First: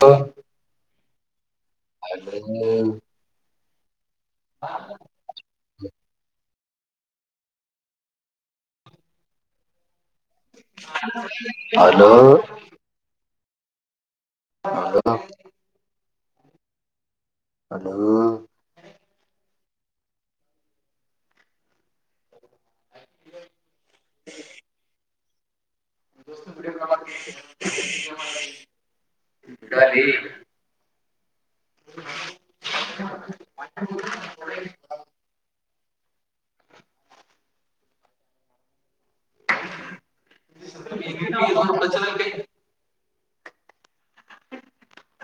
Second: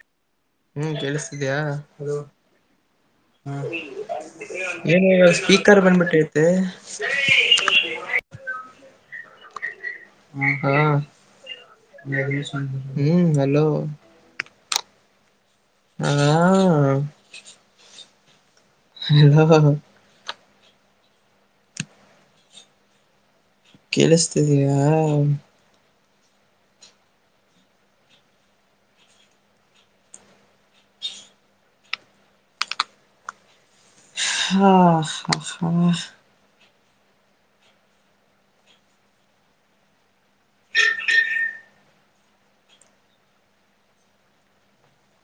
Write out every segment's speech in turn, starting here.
ತಂಗೋ ಹ್ಮ್ ಕೇಳಿಸತಿದಯ ಹ [unintelligible] ಏನು ಇವತ್ತು ಸ್ಪೀಕರ್ ಬಂದಬಿಟ್ಟಿತೆ. ಹಾ ಹಲೋ [unintelligible] ಹ್ಮ್ ಹಲೋ ಹಲೋ ಹಾ ಹಲೋ [unintelligible] ಕೇಳಿಸತಿದೀಯಾ [unintelligible] ಬಿಡಲೇ ಹ ಹಾ [unintelligible]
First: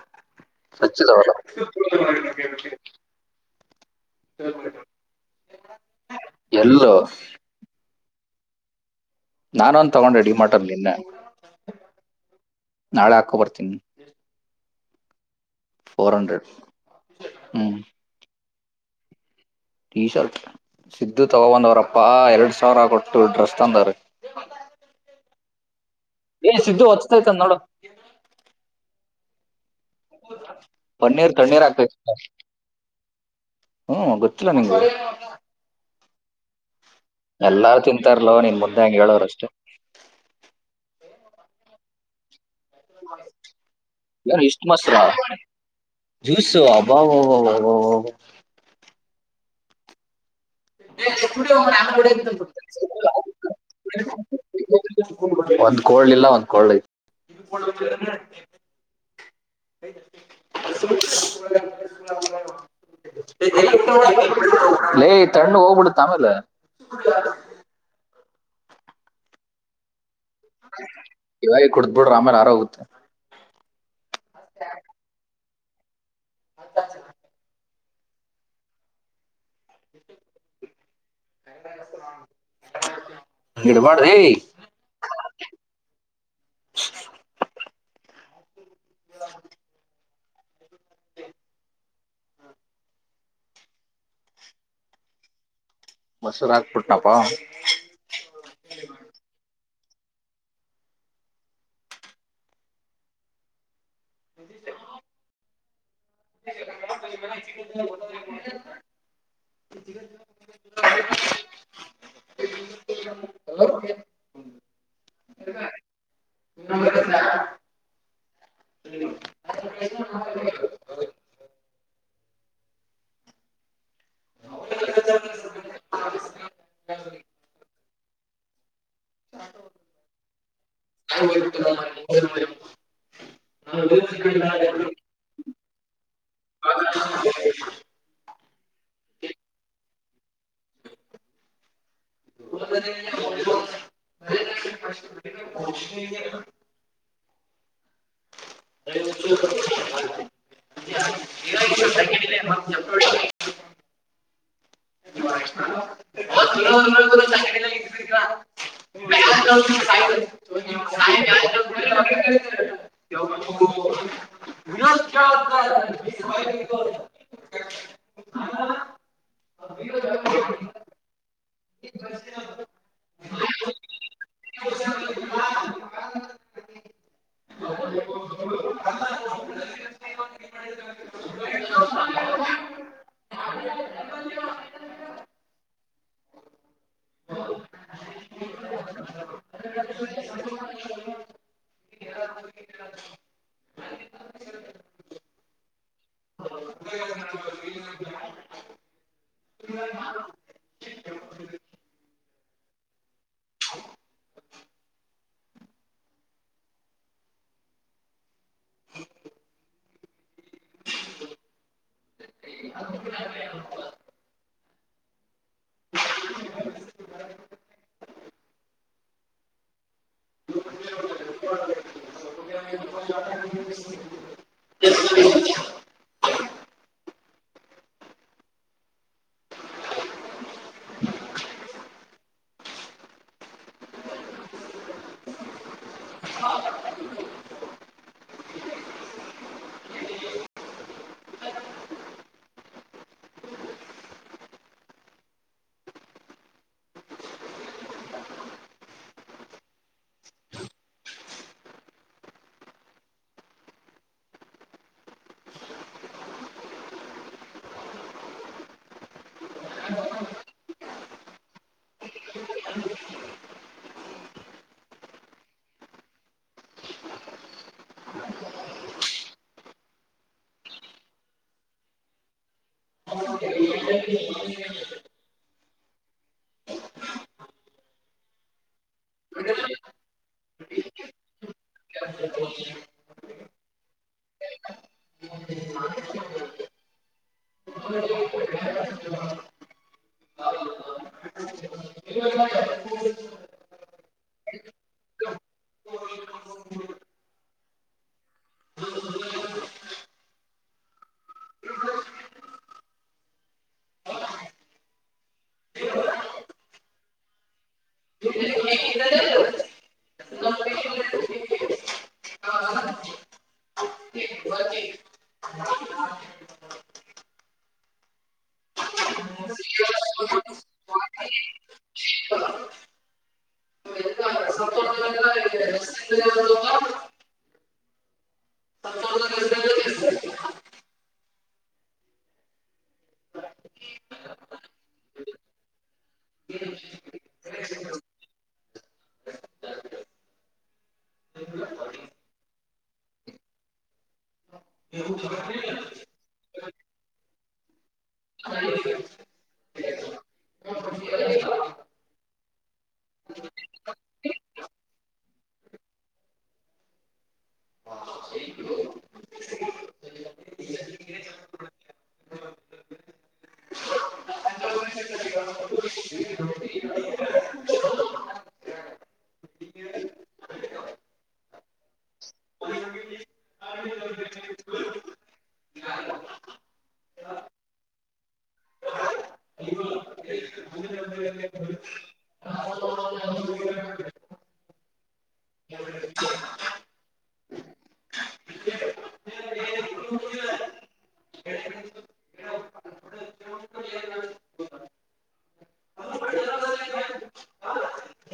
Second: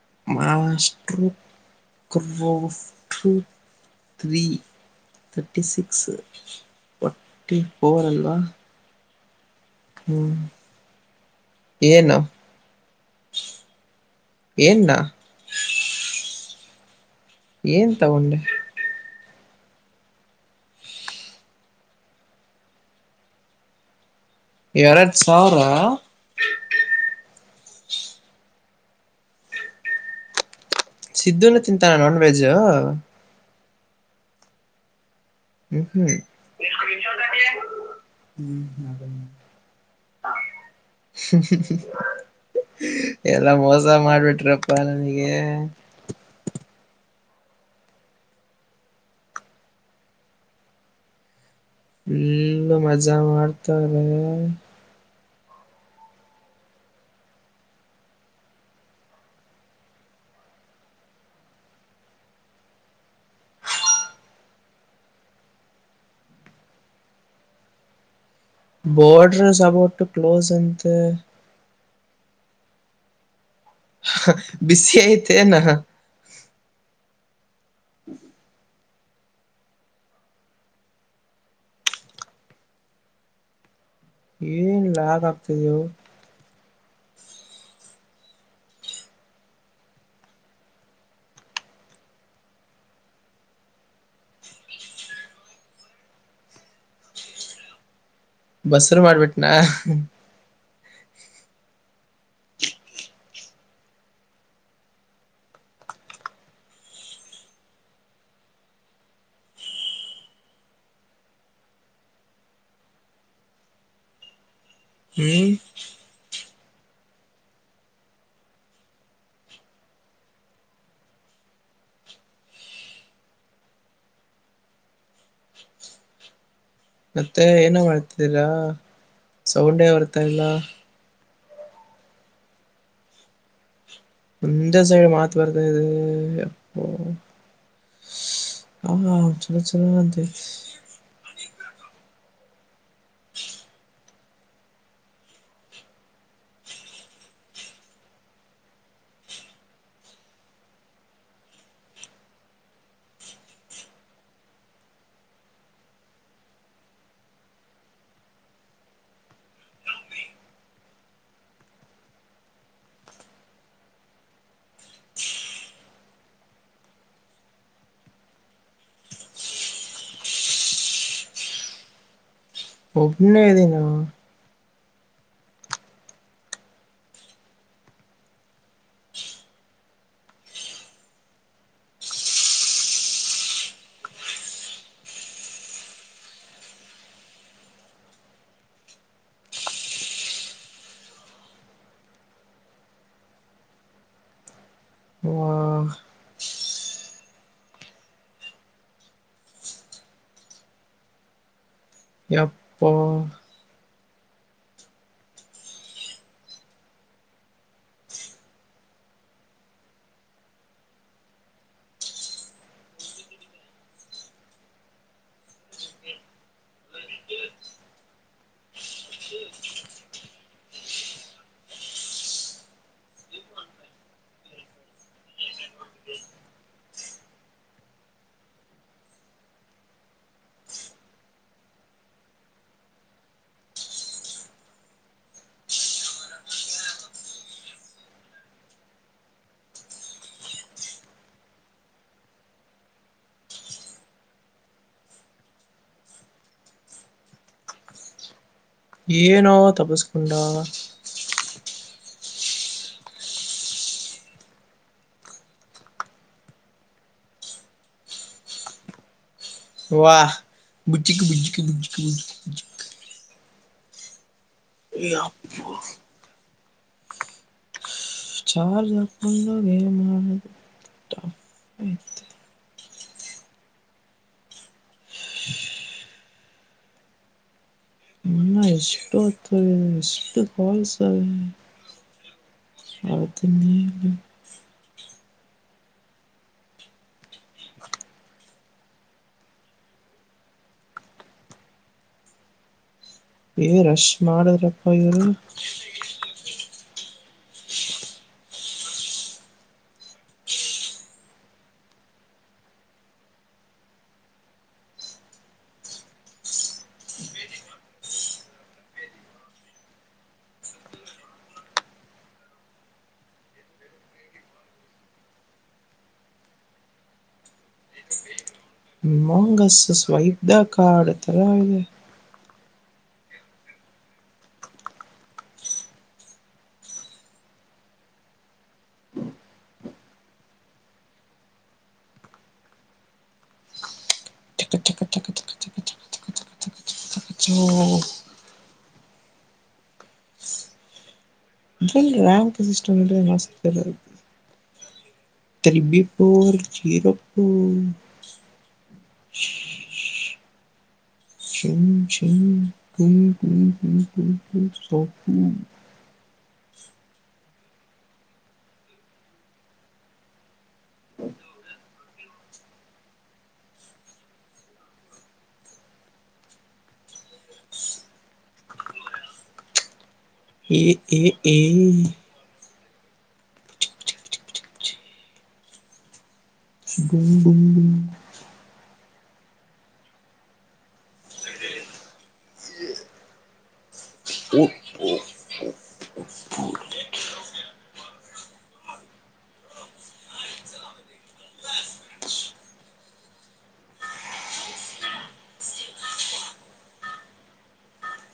[unintelligible] ಹಚ್ಚಿದವಲ್ಲ ತ್ರೀ ತರ್ಟಿ ಸಿಕ್ಸ್ ಎಲ್ಲೋ ಫಾರ್ಟಿ ಫೋರ್ ಅಲ್ವಾ. ನಾನೊಂದ್ ತಗೊಂಡೆ ಡಿ ಹ್ಮ್ ಮಾರ್ಟಲ್ಲಿ ನಿನ್ನೆ. ಏನು ನಾಳೆ ಹಾಕೋ ಬರ್ತೀನಿ. ಏನ್ನ? Four hundred. ಹ್ಮ್ ಏನ್ ತಗೊಂಡೆ? ಟೀ ಶರ್ಟ್, ಸಿದ್ದು ತಗೊ ಬಂದವರಪ್ಪಾ ಎರಡು ಸಾವಿರ ಕೊಟ್ಟು ಡ್ರೆಸ್ ತಂದೊರೆ. ಎರಡು ಸಾವ್ರ? ಏ ಸಿದ್ದು ಹಚ್ತೈತೆನ್ ನೋಡು. ಪಣ್ಣೀರ್ ಸಿದ್ದುನು ತಣ್ಣೀರ್ ಆಗ್ತೖ ತಿಂತಾನ ನಾನ್ ವೆಜ್ ಹ್ಮ್ ಗೊತ್ತಿಲ್ಲ ನಿಮ್ಗೆ. ಹ್ಮ್ ಹ್ಮ್ ಎಲ್ಲಾರು ತಿಂತಾರ್ಲೋ ನಿನ್ ಮುಂದೆ ಹಂಗೆ ಹೇಳ್ವರಷ್ಟೇ. [inaudible] ಹ್ಮ್ಮ ಎಲ್ಲಾ ಮೋಸ ಏನ್ ಇಷ್ಟ್ ಮಾಡ್ಬಿಟ್ರಪ್ಪಾ ಮೊಸ್ರ ನನಗೆ. ಹ್ಮ ಹ ಫುಲ್ಲು ಮಜಾ ಮಾಡ್ತವ್ರೆ [unintelligible] ಒಂದ್ ಕೋಲ್ಡ್ ಇಲ್ಲ ಒಂದ್ ಕೋಲ್ಡ್ ಐತ್. [unintelligible] ಲೇ ತಣ್ಣು ಹೋಗ್ಬಿಡುತ್ತ ಆಮೇಲೆ. ಬೋರ್ಡ್ರಸ್ ಅಬೌಟ್ ಕ್ಲೋಸ್ ಅಂತೆ. ಕುಡುದ್ಬಿಡ್ರ್ ಆಮೇಲೆ ಆರೋಗುತ್ತೆ. ಬಿಸಿ ಐತೆನ? ಹ್ಮ್ ನಿಡುಬ ಏನ್ ಲ ಆಗ್ತಿದೆ? [unintelligible] ಹ ಮೊಸ್ರು ಆಕ್ಬುಟ್ನಪ್ಪ. ಬಸ್ರು ಮಾಡ್ಬಿಟ್ನಾ. ಅ ಚ [unintelligible] ಹಲೋ [unintelligible] ಹ್ಮ್ [unintelligible] ಮತ್ತೆ ಏನೊ ಮಾಡ್ತಿದ್ದೀರಾ ಸೌಂಡೇ ಬರ್ತ ಇಲ್ಲ. [unintelligible] ಹಿಂದೆ ಸೈಡ್ ಮಾತ್ ಬರ್ತ ಇದೆ ಅಪ್ಪ. ಹಾ ಚಲ ಚಲ ಅಂತೆ. [unintelligible] [unintelligible] ಅ [unintelligible] [unintelligible] [unintelligible] [unintelligible] [unintelligible] ಮ ಒನ್ನ ಎದಿನ ವಾ ಅಪ್ಪ [inaudible] [inaudible] [inaudible] [unintelligible] ಏನೋ ತಪಸ್ಕೊಂಡಾ ವಾಹ್ ಅಪ್ಪ ಚಾರ್ಜ್ ಹಕೊಂಡಾಗ ಏ ಮಾಡುದು ಆಯ್ತು [inaudible] ಇನ್ನ ಎಷ್ಟು ಹೊತ್ತ ಎಷ್ಟು ಕಾಲ್ಸ್ ಅತನ್ನ ಏ ರಶ್ ಮಾಡಿದ್ರಪ್ಪ ಇವರು ಕಾಂಗಸ್ ಸ್ವೈಪ್ ಕಾರಾರ್ಡ್ ತರ ಇದೆ ಚಕ ಚಕ ಚಕ ಜ ಇ ರಾಮ ಸಮ ನಸ್ರ ಇದ ತರಪಿ ಪುರ ಚೀರೋಪ್ಪುರ್ ಚುಮ್ಮುಚುಮ್ಮು ಕೂಮ್ಮ ಕೂಮ್ಮ ಹೂ ಹೂ ಹೂ ಎ ಎ ಎಏ ಗುಮ್ಮ ಗುಮ್ಮ ಗುಮ್ಮ [inaudible] ಹೂ ಹೂ ಹೂಹೂ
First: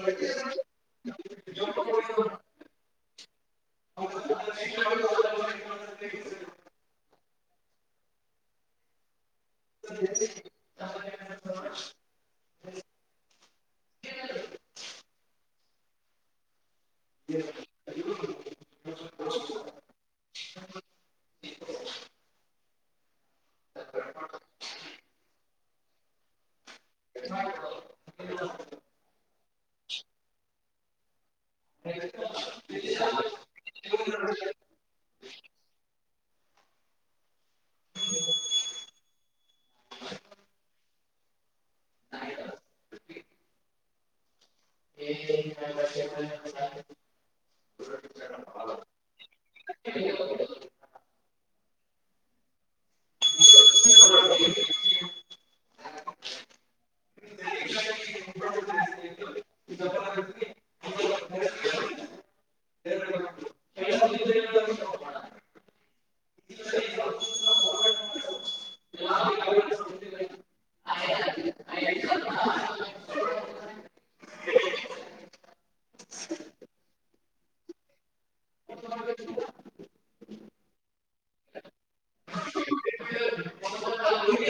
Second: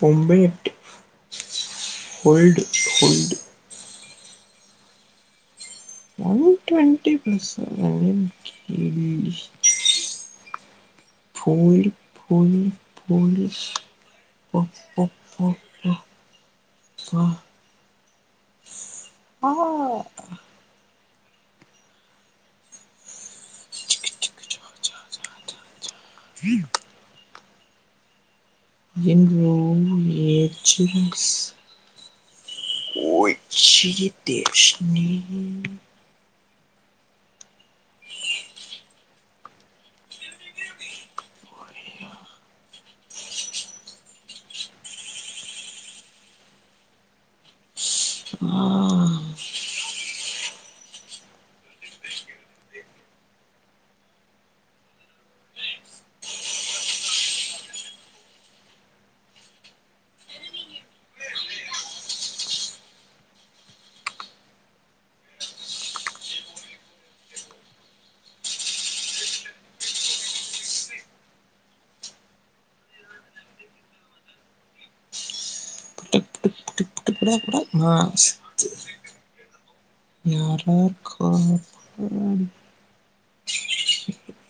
ಮುಂಬೈ ಎಟ್ಟು ಹೋಲ್ಡ್ ಹೋಲ್ಡ್ ಪ್ರಸ ಹೇಳಿ [inaudible] [unintelligible] ಹಾ ಕಟ್ಟಕಡ ಕೂ ನ ಸಿು ನರಕ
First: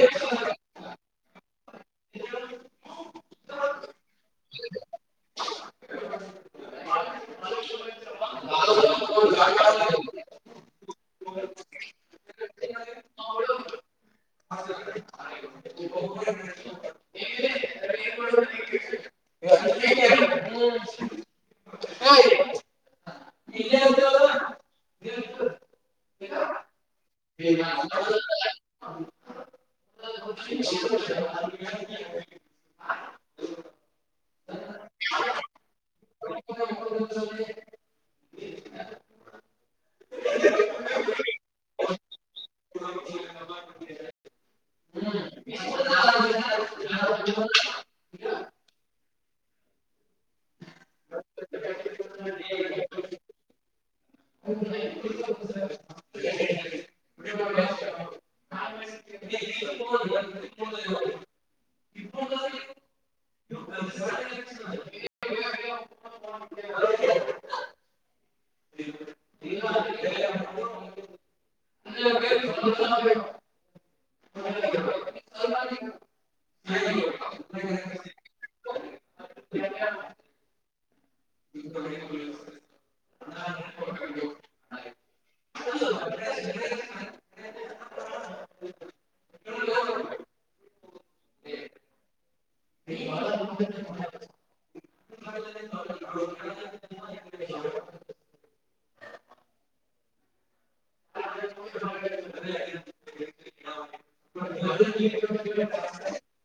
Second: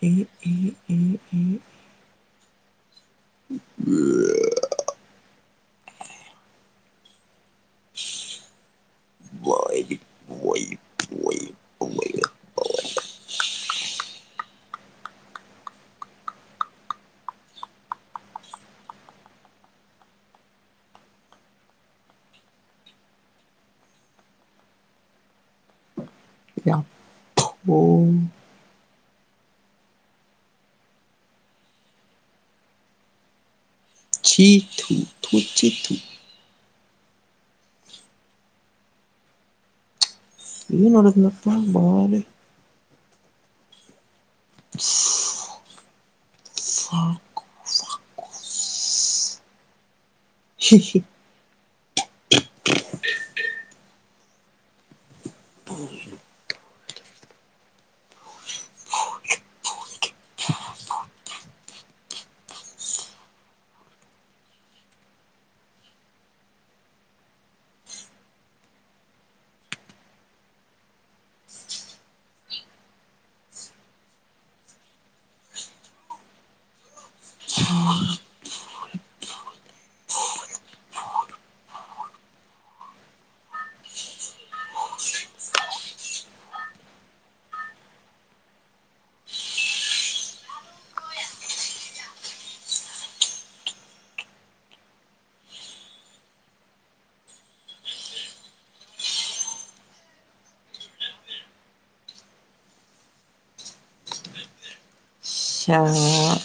ಎ ಎ ಎ ಎ ವೈ ವೈ ವೈ ವೈ ಯಪ್ಪೋ ಚಿ ತು ತೂ ಚಿ ತೂ ಏನನೊಡ್ಡಪ್ಪಾ ಬಾಲ ಹಾ ಶಿಖಿ ಶಾ ಆಆ